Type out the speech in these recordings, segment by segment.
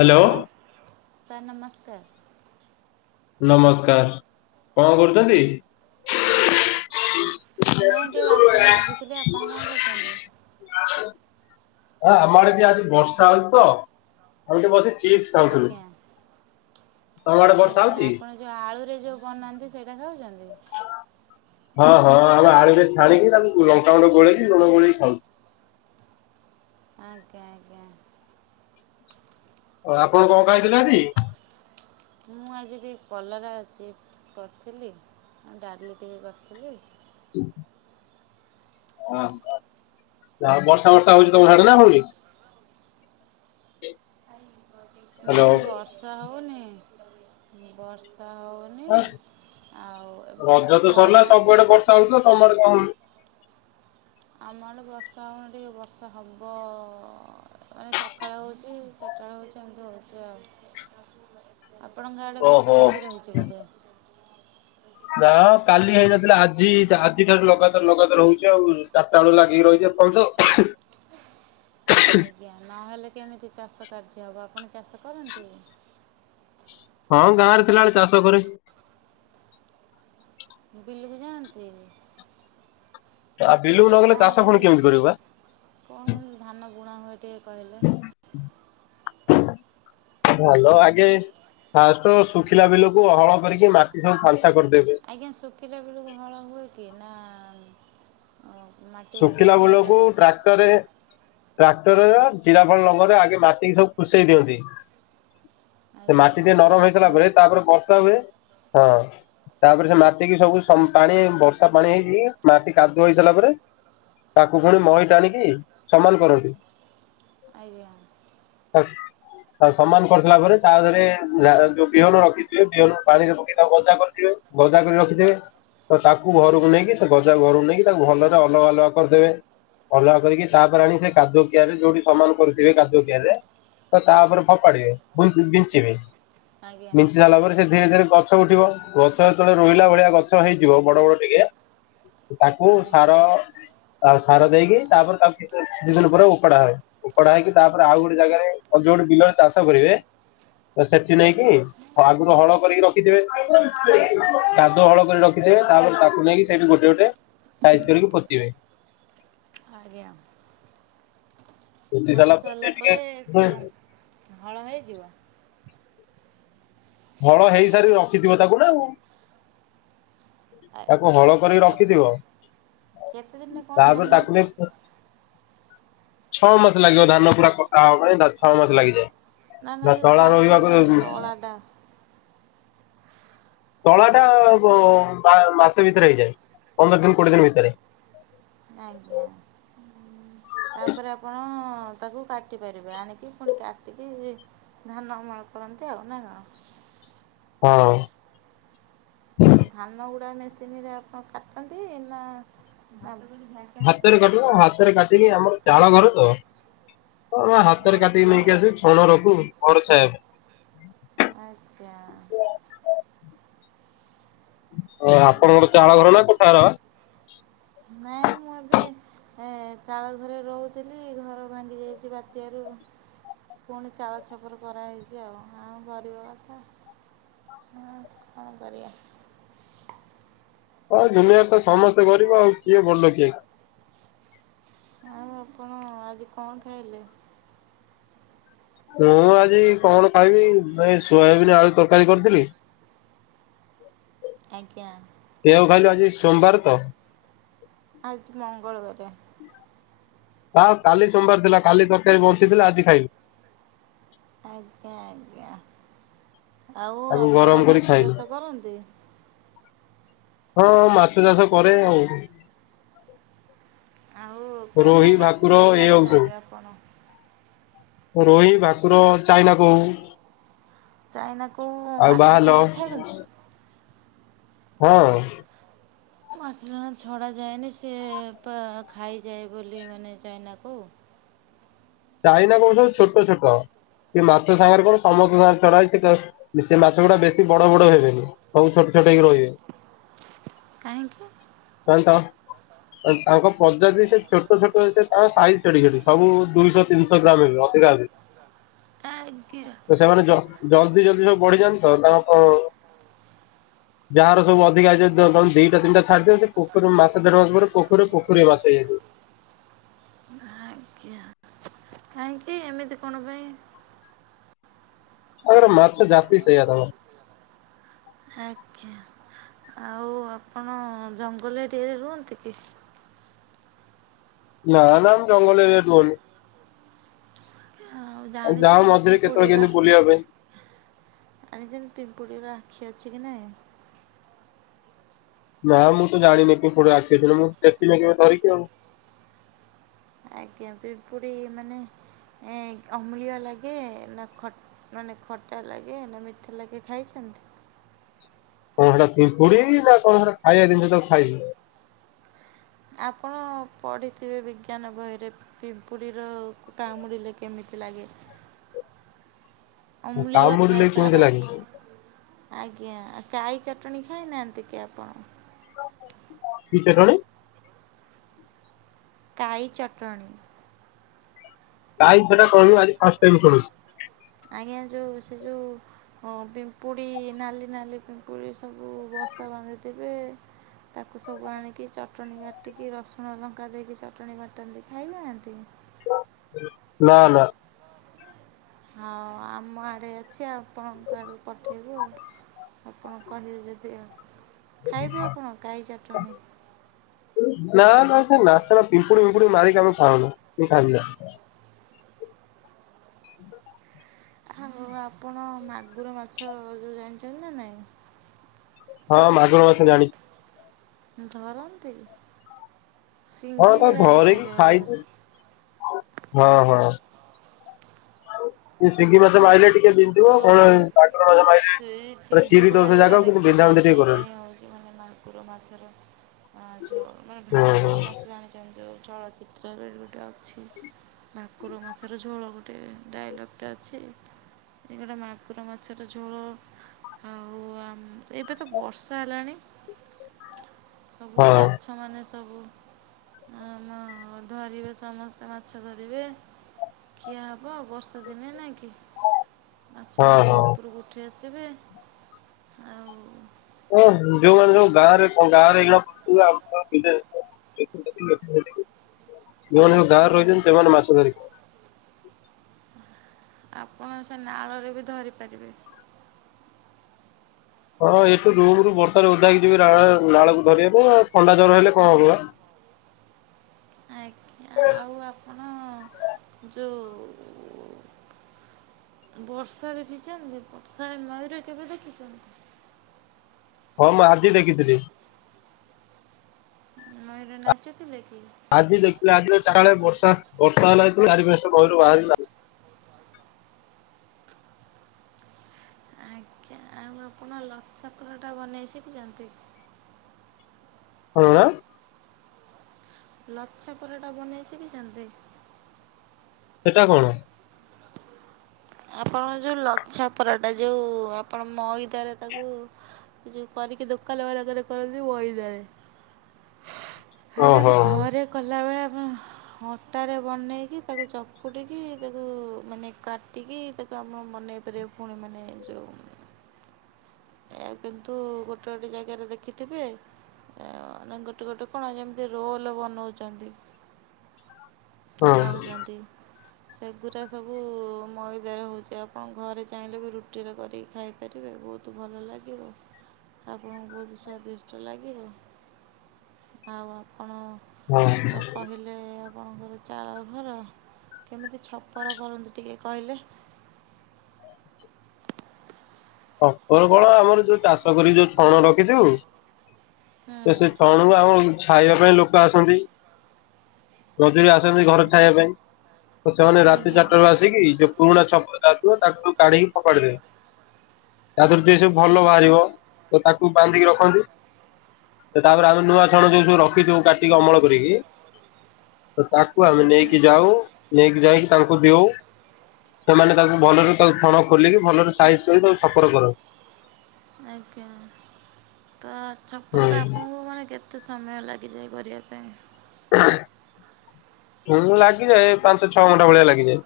Hello hello sir ନମସ୍କାର। ନମସ୍କାର କଣ କରୁଛନ୍ତି? କିଛି ନାହିଁ ଟିକେ ବାସନ ମାଜୁଥିଲି ଆପଣ କଣ କରୁଛନ୍ତି? ଆ ଆମ ଆଡେ ଟିକେ ଆଜି ବର୍ଷା ହଉଛି ତ ଏମତି ବସି ଚିପ୍ସ ଖାଉଥିଲୁ ଆଜ୍ଞା ତମ ଆଡେ ବର୍ଷା ହଉଛି? ଯୋଉ ଆଳୁରେ ଯୋଉ ବନାନ୍ତି ସେଇଟା ଖାଉଛନ୍ତି? ହଁ ହଁ ଆଉ ଆଳୁରେ ଛାଣିକି ତାକୁ ଲଙ୍କା ଗୁଣ୍ଡ ଗୋଳେଇକି ଲୁଣ ଗୋଳେଇ ଖାଉଛୁ। ଆଜ୍ଞା ଆଜ୍ଞା। ଓ ଆପଣ କଣ ଖାଇ ଥିଲେ ଆଜି? ମୁଁ ଆଜି ଟିକେ କଲରା ଚିପ୍ସ କରିଥିଲି ଆଉ ଡାଲି ଟିକେ କରିଥିଲି। ହୁଁ। ହ [unintelligible] ବର୍ଷା ବର୍ଷା ହଉଛି ତମ ସାଡେ ନ ହଉନି? ହ୍ୟାଲୋ ନାଇଁ ବର୍ଷା ହଉନି ବର୍ଷା ହଉ ରଜ ତ ଖରା ସରିଲା ହଉଛି ସବୁଆଡେ ସକ ବର୍ଷା ହଉଥିଲା ତମ ଆଡେ କଣ ହଉନି? ଆମ ଆଡେ ବର୍ଷା ହଉନି ଟିକେ ବର୍ଷା ହବ [unintelligible] ସଖାଳ ହଉଛି ଚା [unintelligible] ହଉଛି ଏମତି ହଉଛି ଆଉ ଆପଣଙ୍କ ଆଡ଼େ ଓହୋ। ବର୍ଷା ଲାଗି ରହିଛି ବୋଧେ? ନା କାଲି ହେଇନଥିଲା ଆଜି ଆଜି ଠାରୁ ଲଗାତାର ଲଗାତାର ହଉଛି ଆଉ ରା ଲଗାତାର ଲାଗିକି ରହୁଛି ଆଉ ଏପର୍ଯ୍ୟନ୍ତ। ଆଜ୍ଞା ନହେଲେ କେମିତି ଚାଷ କାର୍ଯ୍ୟ ହବ ଆପଣ ଚାଷ କରନ୍ତି? ହଁ ଗାଁ ରେ ଥିଲାଆଳେ ଚାଷ କରେ। ବିଲୁକୁ ଯାଆନ୍ତି? ଆଉ ବିଲୁକୁ ନଗଲେ ଚାଷ ପୁଣି କେମିତି କରିବୁ ଆ। କଣ କେମତି ଧାନ ବୁଣା ହୁଏ ଟିକେ କହିଲେ। । ଭଲ ଆଗେ ଫାଷ୍ଟ ଶୁଖିଲା ବିଲକୁ ହଳ କରିକି ମାଟି ସବୁ ଫାଙ୍କା କରିଦେବେ। ଆଜ୍ଞା ଶୁଖିଲା ବିଲକୁ ହଳ ହୁଏ କି ନା ଅ, ମାଟି ଓଦା ଶୁଖିଲା ଥିଲାବେଳେ ବିଲକୁ ଟିକେ ଟ୍ରାକ୍ଟରରେ ଟ୍ରାକ୍ଟରରେ ଜିରା ଫଳ ଲଙ୍ଗଳରେ ଆଗେ ମାଟିିକି ସବୁ କୁଷେଇ ଦିଅନ୍ତି। ସେ ଆଜ୍ଞା ମାଟି ଟିକେ ତାପରେ ନରମ ବର୍ଷା ହେଇସାରିଲା ହୁଏ ପରେ ତାପରେ ବର୍ଷା ହୁଏ ହଁ। ତାପରେ ସେ ମାଟିକିି ସବୁ ପାଣି ବର୍ଷା ପାଣି ହେଇକି ମାଟି କାଦୁଅ ହେଇସିରିଲା ପରେ ତାକୁ ପୁଣି ମହି ଟାଣିକି ସମାନ କରନ୍ତିୁ। ଆଞା। [unintelligible] ସମାନ କରିସାରିଲା ପରେ ତାଦେହରେ ଯୋଉ ବିହନ ରଖିଥିବେ ବିହନ ପାଣିରେ ପକେଇ ତାକୁ ଗଜା କରିଥିବେ। ଗଜା କରି ରଖିଥିବେ ତତାକୁ ଘରକୁ ନେଇକି ସେଗଜା ଘରକୁ ନେଇକି ତାକୁ ଭଲରେ ଅ ଅଲଗା ଅଲଗା କରିଦେବେ ଅଲଗା କରିକି ତାପରେ ଆଣିକି ସେକାଦୁଅ କିଆରିରେ ଯୋଉଠି ସମାନ କରୁଥିବେ କାଦୁଅ କିଆରିରେ ତ ତାପରେ ଫପାଡ଼ିବେ ବିଞ୍ଚିବେ ଆଜ୍ଞା ବିଞ୍ଚି ସାରିଲା ପରେ ସେ ଧୀରେ ଧୀରେ ଗଛ ଗଛ ଉଠିବ ଗଛ ଯେତେବେଳେ ରୋହିଲା ଭଳିଆ ଗଛ ହେଇଯିବ ବଡ଼ ବଡ଼ ଟିକେ ତାକୁ ଆଜ୍ଞା ସାର ତାକୁ ସାର ଦେଇକି ତାପରେ ତାକୁ ଦିଇ ଦିନ ପରେ ଉପାଡ଼ା ହୁଏ। ଓପୋଡ଼ା ହେଇକି ତାପରେ ଆଉ ଗୋଟେ ଜାଗାରେ ଯୋଉଠି ବିଲରେ ଚାଷ କରିବେ ତସେଠି ନେଇକି ଆଜ୍ଞା ତଆଗରୁ ହଳ କରିକି ରଖିଥିବେ କାଦୁଅ ହଳ କରିକି ରଖିଥିବେ ତାପରେ ତାକୁ ନେଇକି ସେଇଠୁ ଗୋଟେ ଗୋଟେ ସାଇଜ୍ କରିକି ପୋତିିବେ। ଆଜ୍ଞା। ପୋତି ସାରିଲା ପରେ ସିଏ ହଳ ହେଇଯିବ। ହଳ ହେଇସାରି ରଖିଥିବ ତାକୁନା ଆଉ। ତାକୁ ଆଜ୍ଞା ହଳ ଆଜ୍ଞା କରି ତା ରଖିଥିବ କେତେ ଦିନରେ କ'ଣ ତାପରେ ଧାନ ତାକୁ ଉଠେ ନେଇ ପୋ ଛଅ ମାସ ଲାଗିବ ଧାନ ପୁରା କଟା ହବା ପାଇଁ ଛଅ ମାସ ଲାଗିଯାଏ ତଳା ରୋଇବାକୁ ବାଡା ତଳାଟା ବ ମା ମାସେ ଭିତରେ ହେଇଯାଏ ପନ୍ଦର ଦିନି କୋଡ଼ିଏ ଦିନି ଭିତରେ। ଆଜ୍ଞା ତାପରେ ଆପଣ ତାକୁ କା କାଟି ପାରିବେ ଆଣିକି ପୁଣି କାଟିକି ଧାନ ଅମଳ କରନ୍ତି ଆଉ ନାକଣ? ହଁ। ଧାନ ଗୁଡ଼ା ମେସିନିରେ ଆପଣ କାଟନ୍ତି ନା [unintelligible] ହାତରେ ଥିବ କାଟୁବା ହାତରେ କାଟିକି ଆମର ଚାଳ ଘରତ ଆମେ ହାତରେ କାଟିକି ଆଜ୍ଞା ନେଇକି ଆସିବୁ ଛଣ ରଖୁ ଘର ଛାଇବା ପାଇଁ। ଆଜ୍ଞା। ଅଁ ଆପଣଙ୍କର ଚାଳ ଘରନା କୋଠା ଘର? ନାଇଁ ମୁଁ ଏବେ ଅଁ ଚାଳ ଘରେ ରହୁଥିଲି ଘର ଭାଙ୍ଗି ଯାଇଚି ବାତ୍ୟାରୁ ପୁଣି ଚାଳ ଛପର କରାହେଇଚି ଆଉ ଆମର ଗରିବ ଘରତ ହଁ କଣ କରିବା? ହଁ ଦୁନିଆରେତ ସମସ୍ତେ କରିବ ଆଉ କିଏ ବଡ଼ ଲୋକିଆକି? ଆଉ ଆପଣ ଆଜି କଣ ଖାଇଲେ? ମୁଁ ଆଜି କଣ ଖାଇବି ଏ ସୋୟାବିିନ୍ ଆଳୁ ତରକାରୀ କରିଥିଲି ଆଜ୍ଞା। ଏଇଆକୁ ଖାଲି ଆଜି ସୋମବାରତ ଆଜି ମଙ୍ଗଳବାରେ। ତା କାଲି ସୋମବାରେ ଥିଲା କାଲି ତରକାରୀ ବଞ୍ଚିଥିଲା ଆଜି ଖାଇଲିି। ଆଜ୍ଞା ଆଜ୍ଞା ଆଉ ତାକୁ ଆପଣ ଗରମ କରି ମାଛ ଖାଇଲି। ଚାଷ କରନ୍ତି? ହଁ ମାଛ ଚାଷ କରେ ଆଉ। ଆଉ କୋଉ କୋଉ ରୋହି ମାଛ ଭାକୁର ସବୁ ଏଇ ହଉ ସବୁ। ଛାଡ଼ିଛନ୍ତି ଆପଣ? ରୋହି, ଭାକୁଡ, ଚାଇନା କଉ। ଚାଇନା କଉ ଆଉ ମାଛ ବାହାଲ ସାଙ୍ଗରେ ଛାଡ଼ନ୍ତି? ହଁ। ମାଛ ସାଙ୍ଗ ରେ ଛଡ଼ାଯାଏନି ସିଏ ପା ଖାଇଯାଏ ବୋଲି ମାନେ ଚାଇନା କଉ। ଚାଇନା କଉ ସବୁ ଛୋଟ ଛୋଟ, ଏ ମାଛ ସାଙ୍ଗରେ କଣ ସମସ୍ତ ସାଙ୍ଗରେ ଛଡା ହେଇଛି। ତ ସେ ମାଛ ଗୁଡା ବେଶୀ ବଡ ବଡ ହେବେନି, ସବୁ ଛୋଟ ଛୋଟ ହେଇକି ରହିବେ। କାହିଁକି? କାହିଁକି ତ ଅ, ତାଙ୍କ ପ୍ରଜାତି ସେ ଛୋଟ ଛୋଟ ସେ ତାଙ୍କ ସାଇଜ୍ ସେଡିକି ସେଡିକି। ସବୁ ଦୁଇଶହ ତିିନଶହ ଗ୍ରାମ୍ ହେବେ ଅଧିକା ହେବେନି। ଆଜ୍ଞା। ତ ସେମାନେ ଜ-ଜଲଦି ଜଲଦି ସବୁ ବଢିଯାନ୍ତି ତ, ତାଙ୍କ ପ ଯାହାର ସବୁ ଅଧିକା ଅଛି ଦ-କଣ ଦିଟା ତିନିଟା ଛାଡିଦିଅ, ସେ ପୋଖରୀ ମାସେ ଦେଢ଼ ମାସ ପରେ ପୋଖରୀ ରେ ପୋଖରୀଏ ମାଛ ହେଇଯାଇଥିବ। ଆଜ୍ଞା। କାହିଁକି? ଏମିତି କଣ ପାଇଁ? ତାଙ୍କର ମାଛ ଜାତି ସେଇଆ ତାଙ୍କ। ଆଚ୍ଛା। ଆଉ ଆପଣ ହଁ ଜଙ୍ଗଲ ଏରିଆରେ ରୁହନ୍ତି କି? ନା ନା ମୁଁ ଜଙ୍ଗଲ ଏରିଆରେ ରୁହେନି। ଆଉ ଯାଉ ଜାଣିଛନ୍ତି ମଝିରେ କେତେବେଳେ ପିମ୍ପୁଡ଼ିର [unintelligible] ପାଇଁ। ଜାଣିଚନ୍ତି ପିମ୍ପୁଡ଼ିର ଆଖି ଅଛି କି ନାଇଁ? ନା ମୁଁ ତ ଜାଣିନି ପିମ୍ପୁଡ଼ି ର ଆଖି ଅଛି ନା, ମୁଁ ଦେଖିନି କେବେ ଧରିକି ଆଉ। ଆଜ୍ଞା ପିମ୍ପୁଡ଼ି ମାନେ ଏଁ, ଅମ୍ଳୀୟ ଲାଗେ ନା ଖ ମାନେ ଖଟା ଲାଗେ ନା ମିଠା ଲାଗେ ଖାଇଛନ୍ତି? କଣ ସେଟା ପିମ୍ପୁଡି ନା କଣ ସେଟା ଖାଇବା ଜିନିଷ ତାକୁ ଖାଇବି? ଆପଣ ପଢ଼ିଥିବେ ବିଜ୍ଞାନ ବହିରେ। ପିମ୍ପୁଡ଼ିର କାମୁଡ଼ିଲେ କେମିତି ଲାଗେ। ଅମ୍ଲୀୟ ଥାଏ କାମୁଡିଲେ କେମିତି ତାର ଲାଗେ। ଆଜ୍ଞା କାଈ ଚଟଣି ଖାଇନାହାନ୍ତି କି ଆପଣ? କି ଚଟଣି? କାଈ ଚଟଣୀ। କାଈ ସେଟା କଣି ଆଜି ଫାଷ୍ଟ ଟାଇମ୍ ଶୁଣୁଛି। ଆଜ୍ଞା ଯୋଉ ସେ ଯୋଉ ହଁ ପିମ୍ପୁଡ଼ି ନାଲି ନାଲି ପିମ୍ପୁଡ଼ି ସବୁ ବସା ବାନ୍ଧିଥିବେ। ତାକୁ ସବୁ ଆଣିକି ଚଟଣି ବାଟିକି ରସୁଣ ଲଙ୍କା ଦେଇକି ଚଟଣି ବାଟନ୍ତି ଖାଇନାହାନ୍ତି? ନା, ନା। ହଁ ଆମ ଆଡ଼େ ଅଛି ଆପଣଙ୍କ ଆଡକୁ ପଠେଇବୁ ଆଉ। ଆପଣ କହିବେ ଯଦି ଆ, ଖାଇବେ ଆପଣ କାଈ ଚଟଣି? ନା ନା ସେ ନାସନା ପିମ୍ପୁଡ଼ିି ମିମ୍ପୁଡି ମାରିକି ଆମେ ଖାଉନୁ, କିଏ ଖାଆନ୍ତି ନା। ଆଉ ଆପଣ ମାଗୁର ମାଛ ଯୋଉ ଜାଣିଚନ୍ତି ନା ନାଇଁ? ହଁ ମାଗୁର ମାଛ ଜାଣିଚି। ଧରନ୍ତି ହଁ ସିଙ୍ଗି ତାକୁ ଭଳିଆ ଧରିକି ଦେଖାଯାଏ ବୋଧେ? ଖାଇଛି। ହଁ ହଁ। ସେଇ ସିଙ୍ଗି ମାଛ ମାଇଲେ ଟିକେ ଜି ଯିବ କଣ ଏ ହଁ। ମଗୁର ମାଛ ମାଇଲେ ସେଇ ଗୋଟେ ସିଙ୍ଗି ଚିରି ଦବ ଭଳିଆ ସେଇ ଯେଉଁଟା ଜାଗାକୁ ବିନ୍ଧା ବିନ୍ଧି ଟିକେ କରିବନି। କୁର ମାଛ ର ଆ ଝୋଳ ମାନେ ହୁଁ ହୁଁ ଭାକୁର ମାଛ ଜାଣି ଏ ଯୋଉ ଚଳଚିତ୍ର ଗୋଟେ ଅଛି। ଭାକୁର ମାଛର ଝୋଳ ଗୋଟେ ଡାଇଲୋକ୍ ଟେ ଅଛି। ଏଇଗୁରା ମାଗୁର ମାଛର ଝୋଳ। ଆଉ ଆମ୍ ଏବେ ତ ବର୍ଷା ହେଲାଣି ସବୁ ହଁ ମାଛ ମାନେ ସବୁ ଆମ ଧରିବେ ସମସ୍ତେ ମାଛ ଧରିବେ। ଖିଆ ହେବ ବର୍ଷା ଦିନେ ନାଈଁ କି? ମାଛ ହଁ ମାନେ ସବୁ ହଁ। ଉପରକୁ ଉଠି ଆସିବେ ଆଉ ହଁ ଯୋଉମାନୋ ଆ- ସବୁ ଗାଁରେ ଗାଁରେ କ। [inaudible] ଯୋଉମାନେ ସବୁ ଗାଁରେ ଆଜ୍ଞା ରହିଛନ୍ତି ସେମାନେ ମାଛ ଧରି ଆପଣ ସେ ନାଳରେ ବି ଧରିପାରିବେ। ହଁ ଏଠୁ ରୁମ୍ ରୁ ବର୍ଷାରେ ଓଦା ହେଇକି ଯିବି ନାଳକୁ ଧରିବା ପାଇଁ ଥଣ୍ଡା ଜ୍ୱର ହେଲେ କଣ ହବ ବା ଆଜ୍ଞା ଆଉ ଆପଣ ଯୋଉଁ ବର୍ଷାରେ ଭିଜନ୍ତି ବର୍ଷାରେ ମୟୂର କେବେ ଦେଖିଛନ୍ତି? ହଁ ମୁଁ ଆଜି ଦେଖିଥିଲି। ମୟୂର ନାଚୁଥିଲେ କି? ଆଜି ଦେଖିଲେ ଆଜି ଚାଳେ ବର୍ଷା ବର୍ଷା ହେଲା ଜେତେବେ ଲଳେ ଚାରି ପନ୍ଚ୍ ଟା ଧାଇଲୁ ବାହାରିଲା। ଆଜ୍ଞା ଆଉ ଆପଣ ଲଛାପରଟା ବନେଇ ଶିଖିଛନ୍ତି? [unintelligible] ଲଛା ପରଟା ବନେଇ ଶିଖିଛନ୍ତି? ସେଟା କଣ? ଆପଣଙ୍କ ଯେଉଁ ଲଛା ପରାଟା ଯେଉଁ ଆପଣ ମଇଦାରେ ତାକୁ ଯୋଉ କରିକି ଦୋକାନ ବାଲା ଲାଗରେ କରନ୍ତି ମୁଇଦାରେ। ହେଲେ ମୁ ଓହୋ ଘରେ କଲାବେଳେ ଆପଣ ଅଟାରେ ବନେଇକି ତାକୁ ଚକୁଟିକି ତାକୁ ମାନେ କାଟ ଟିକି ତାକୁ ଆପଣ ମନେଇ ପାରିବେ ପୁଣି ମାନେ ଯେଉଁ ଆଜ୍ଞା କିନ୍ତୁ ଗୋଟେ ଗୋଟେ ଜାଗାରେ ଦେଖିଥିବେ ମାନେ ଗୋଟେ ଗୋଟେ କଣ ଯେମିତି ରୋଲ ବନଉଛନ୍ତି। ହଁ ଖାଉଛନ୍ତି। ସେଗୁଡ଼ା ସବୁ ମଇଦାରେ ହେଉଛି ଆପଣ ଘରେ ଚାହିଁଲେ ବି ରୁଟିରେ କରିକି ଖାଇପାରିବେ ବହୁତ। ବହୁତ ଭଲ ଲାଗିବ ଆପଣଙ୍କୁ ବହୁତ ସ୍ଵାଦିଷ୍ଟ ଲାଗିବ। ଆଉ ଆପଣ ହଁ ତ କହିଲେ ହେଲେ ଆପଣଙ୍କର ଚାଳ ଘର କେମିତି ଛପର କରନ୍ତି ଟିକେ କହିଲେ? ଛପର କଣ ଆମର ଯୋଉ ଚାଷ କରିକି ଯୋଉ ଛଣ ରଖିଥିବୁ ହୁଁ ସେ ସେ ଛଣୁ ଆଉ ଛାଇବା ପାଇଁ ଲୋକ ଆସନ୍ତି ମଝିରେ ଆସନ୍ତି ଘରେ ଛାଇବା ପାଇଁ। ସେମାନେ ରାତି ଆଜ୍ଞା ଚାରିଟା ରୁ ଆସିକି ଯୋଉ ପୁରୁଣା ଛପ ଟା ଥିବ ତାକୁ କାଢିକି ଫପାଡିଦେବେ। ତାଥିରୁ ଟିକେ ସବୁ ଆଜ୍ଞା ଭଲ ବାହାରିବ ତ ତାକୁ ବାନ୍ଧିକି ରଖନ୍ତି। ତାପରେ ଆମେ ନୂଆ ଛଣ ଯୋଉ ସବୁ ରଖିଛୁ କାଟିକି ଅମଳ କରିକି ତାକୁ କୁ ଆମେ ଆଜ୍ଞା ନେଇକି ଯାଉ ନେଇକି ଯାଇକି ତାଙ୍କୁ ଦଉ। ସେମାନେ ତାକୁ ଭଲରେ ତାକୁ ଛଣ ଖୋଲିକି ଭଲରେ ସାଇଜ କରି ତାକୁ ଛଫର କରନ୍ତି। ଆଜ୍ଞା ତ ଛପରଟା ଆପଣଙ୍କୁ ମାନେ କେତେ କେତେ ସମୟ ଲାଗିଯାଏ କରିବା ପାଇଁ? ଲାଗିଯାଏ ପାଞ୍ଚ, ଛଅ ଘଣ୍ଟା ଭଳିଆ ଲାଗିଯାଏ।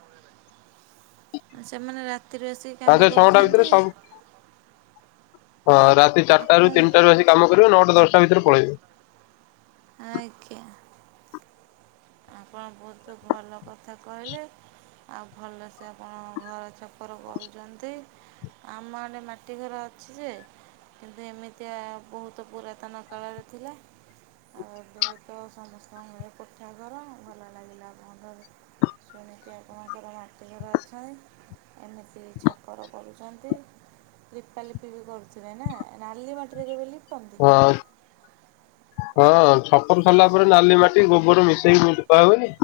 ସେମାନେ ରାତିରେ ଆସି ପାଞ୍ଚ କାମ ଛଅ ଘଣ୍ଟା ଭିତରେ କରୁଥାନ୍ତି। ସବୁ ହଁ ରାତି ଚାରିଟାରୁ, ଆପଣ ତିନିଟା ରୁ ଆସି କାମ କରିବେ ନଅଟା, ଦଶଟା ଭିତରେ ପଳେଇବେ। ଆଜ୍ଞା। ଆପଣ ବହୁତ ଭଲ କଥା କହିଲେ। ଆଉ ଭଲସେ ଆପଣ ଘର ଛପର କରୁଛନ୍ତି। ଆମ ଆଡ଼େ ମାଟି ଘର ଅଛି ଯେ କିନ୍ତୁ ଏମିତିଆ ବହୁତ ପୁରାତନ କାଳରେ ଥିଲା। ଆଉ ଏବେତ ସମସ୍ତଙ୍କର କୋଠା ଘର ଭଲ ଲାଗିଲା। [unintelligible] ଜେମିତିଆ [unintelligible] ମାଟି ଘର ଅଛି। ଏମିତି ଛପର କରୁଛନ୍ତି। ଲିପା ଲିପି ବି କରୁଥିବେ ନା ନାଲି ମାଟିରେ କେବେ ଲିପ? ଅ। ହଁ ଛପର ସରିଲା ପରେ ନାଲି ମାଟି ଗୋବର ମିଶେଇକି ଲିପା ହୁଏ।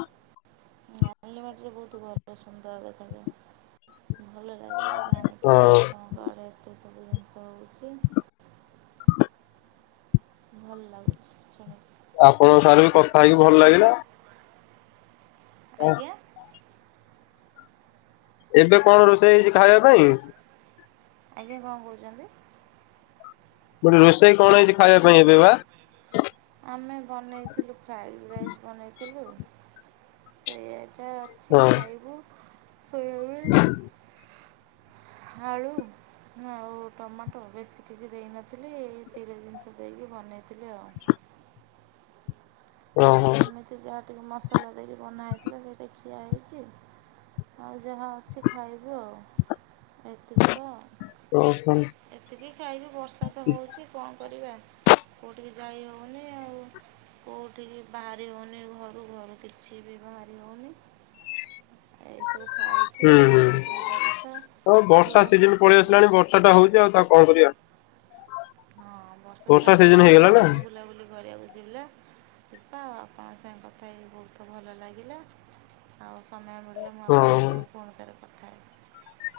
ନାଲି ମାଟିରେ ବହୁତ ଭଲ ସୁନ୍ଦର ଦେଖାଯାଏ ଭଲ ଲାଗିଲା ଜାଣି। କି ହଁ ଆପଣଙ୍କ ଆଡେ ଏତେ ସବୁ ଜିନିଷ ହଉଛି। ଭଲ ଲାଗୁଛି ଜାଣେ। ଆପଣଙ୍କ ସାଙ୍ଗରେ ବି କଥା ହେଇକି ଭଲ ଲାଗିଲା। ହଁ, ଆଜ୍ଞା। ଏବେ କଣ ରୋଷେଇ ହେଇଛି ଖାଇବା ପାଇଁ? ଆଜ୍ଞା କଣ କହୁଛନ୍ତି? ଗୋଟେ ରୋଷେଇ କଣ ହେଇଛି ଖାଇବା ପାଇଁ ଏବେ ବା? ଆମେ ବନେଇଥିଲୁ ଫ୍ରାଏଡ଼୍ ରାଇସ୍ ବନେଇଥିଲୁ। ସେଇଟା ଅଛି ହଁ ଖାଇବୁ ସୋଇବୁ। ଆଳୁ। ହଁ ଆଉ ଟମାଟୋ ବେଶୀ କିଛି ଦେଇନଥିଲି ଏତିକି ଜିନିଷ ଦେଇକି ବନେଇଥିଲି ଆଉ। ହଁ। ଏମିତି ଯାହା ଟିକେ ମସଲା ଦେଇକି ବନା ହେଇଥିଲା ସେଇଟା ଖିଆ ହେଇଛି। ଆଉ ଯାହା ଅଛି ଖାଇବୁ ଆଉ ଏତିକି ତ। ଉ ହ ଏତିକି ଖାଇବୁ ବର୍ଷା ତ ହଉଛି କଣ କରିବା। କୋଉଠିକି ଯାଇ ହଉନି ଆଉ କୋଉଠିକି ବାହାରି ହେଉନି ଘରୁ ଘରୁ କିଛି ବି ବାହାରି ହେଉନି ଏସବୁ ଖାଇ କି ହୁଁ ହୁଁ ଘରେ ଶୋଇବା କଥା ହଁ ଟିକେ ବର୍ଷା ସିଜନ ପଳେଇ ଛାଡ଼ି ଆସିଲାଣି ବର୍ଷା ଟା ହଉଛି ଆଉ ତା କଣ କରିବା। ହଁ ବର୍ଷା ଛାଡ଼ିଲେ ସିଜନ ହେଇଗଲା ଯାହା ନା ଟିକେ ବୁଲାବୁଲି କରିବାକୁ ଯିବା। ଦିପା ଆପଣଙ୍କ ସାଙ୍ଗେ କଥା ହେଇକି ବହୁତ ଭଲ ଲାଗିଲା। ଆଉ ସମୟ ମିଳିଲେ ମୁଁ ଆପଣଙ୍କ ହଁ। ସାଙ୍ଗେ ପୁଣି ଥରେ କଥା ହେବି।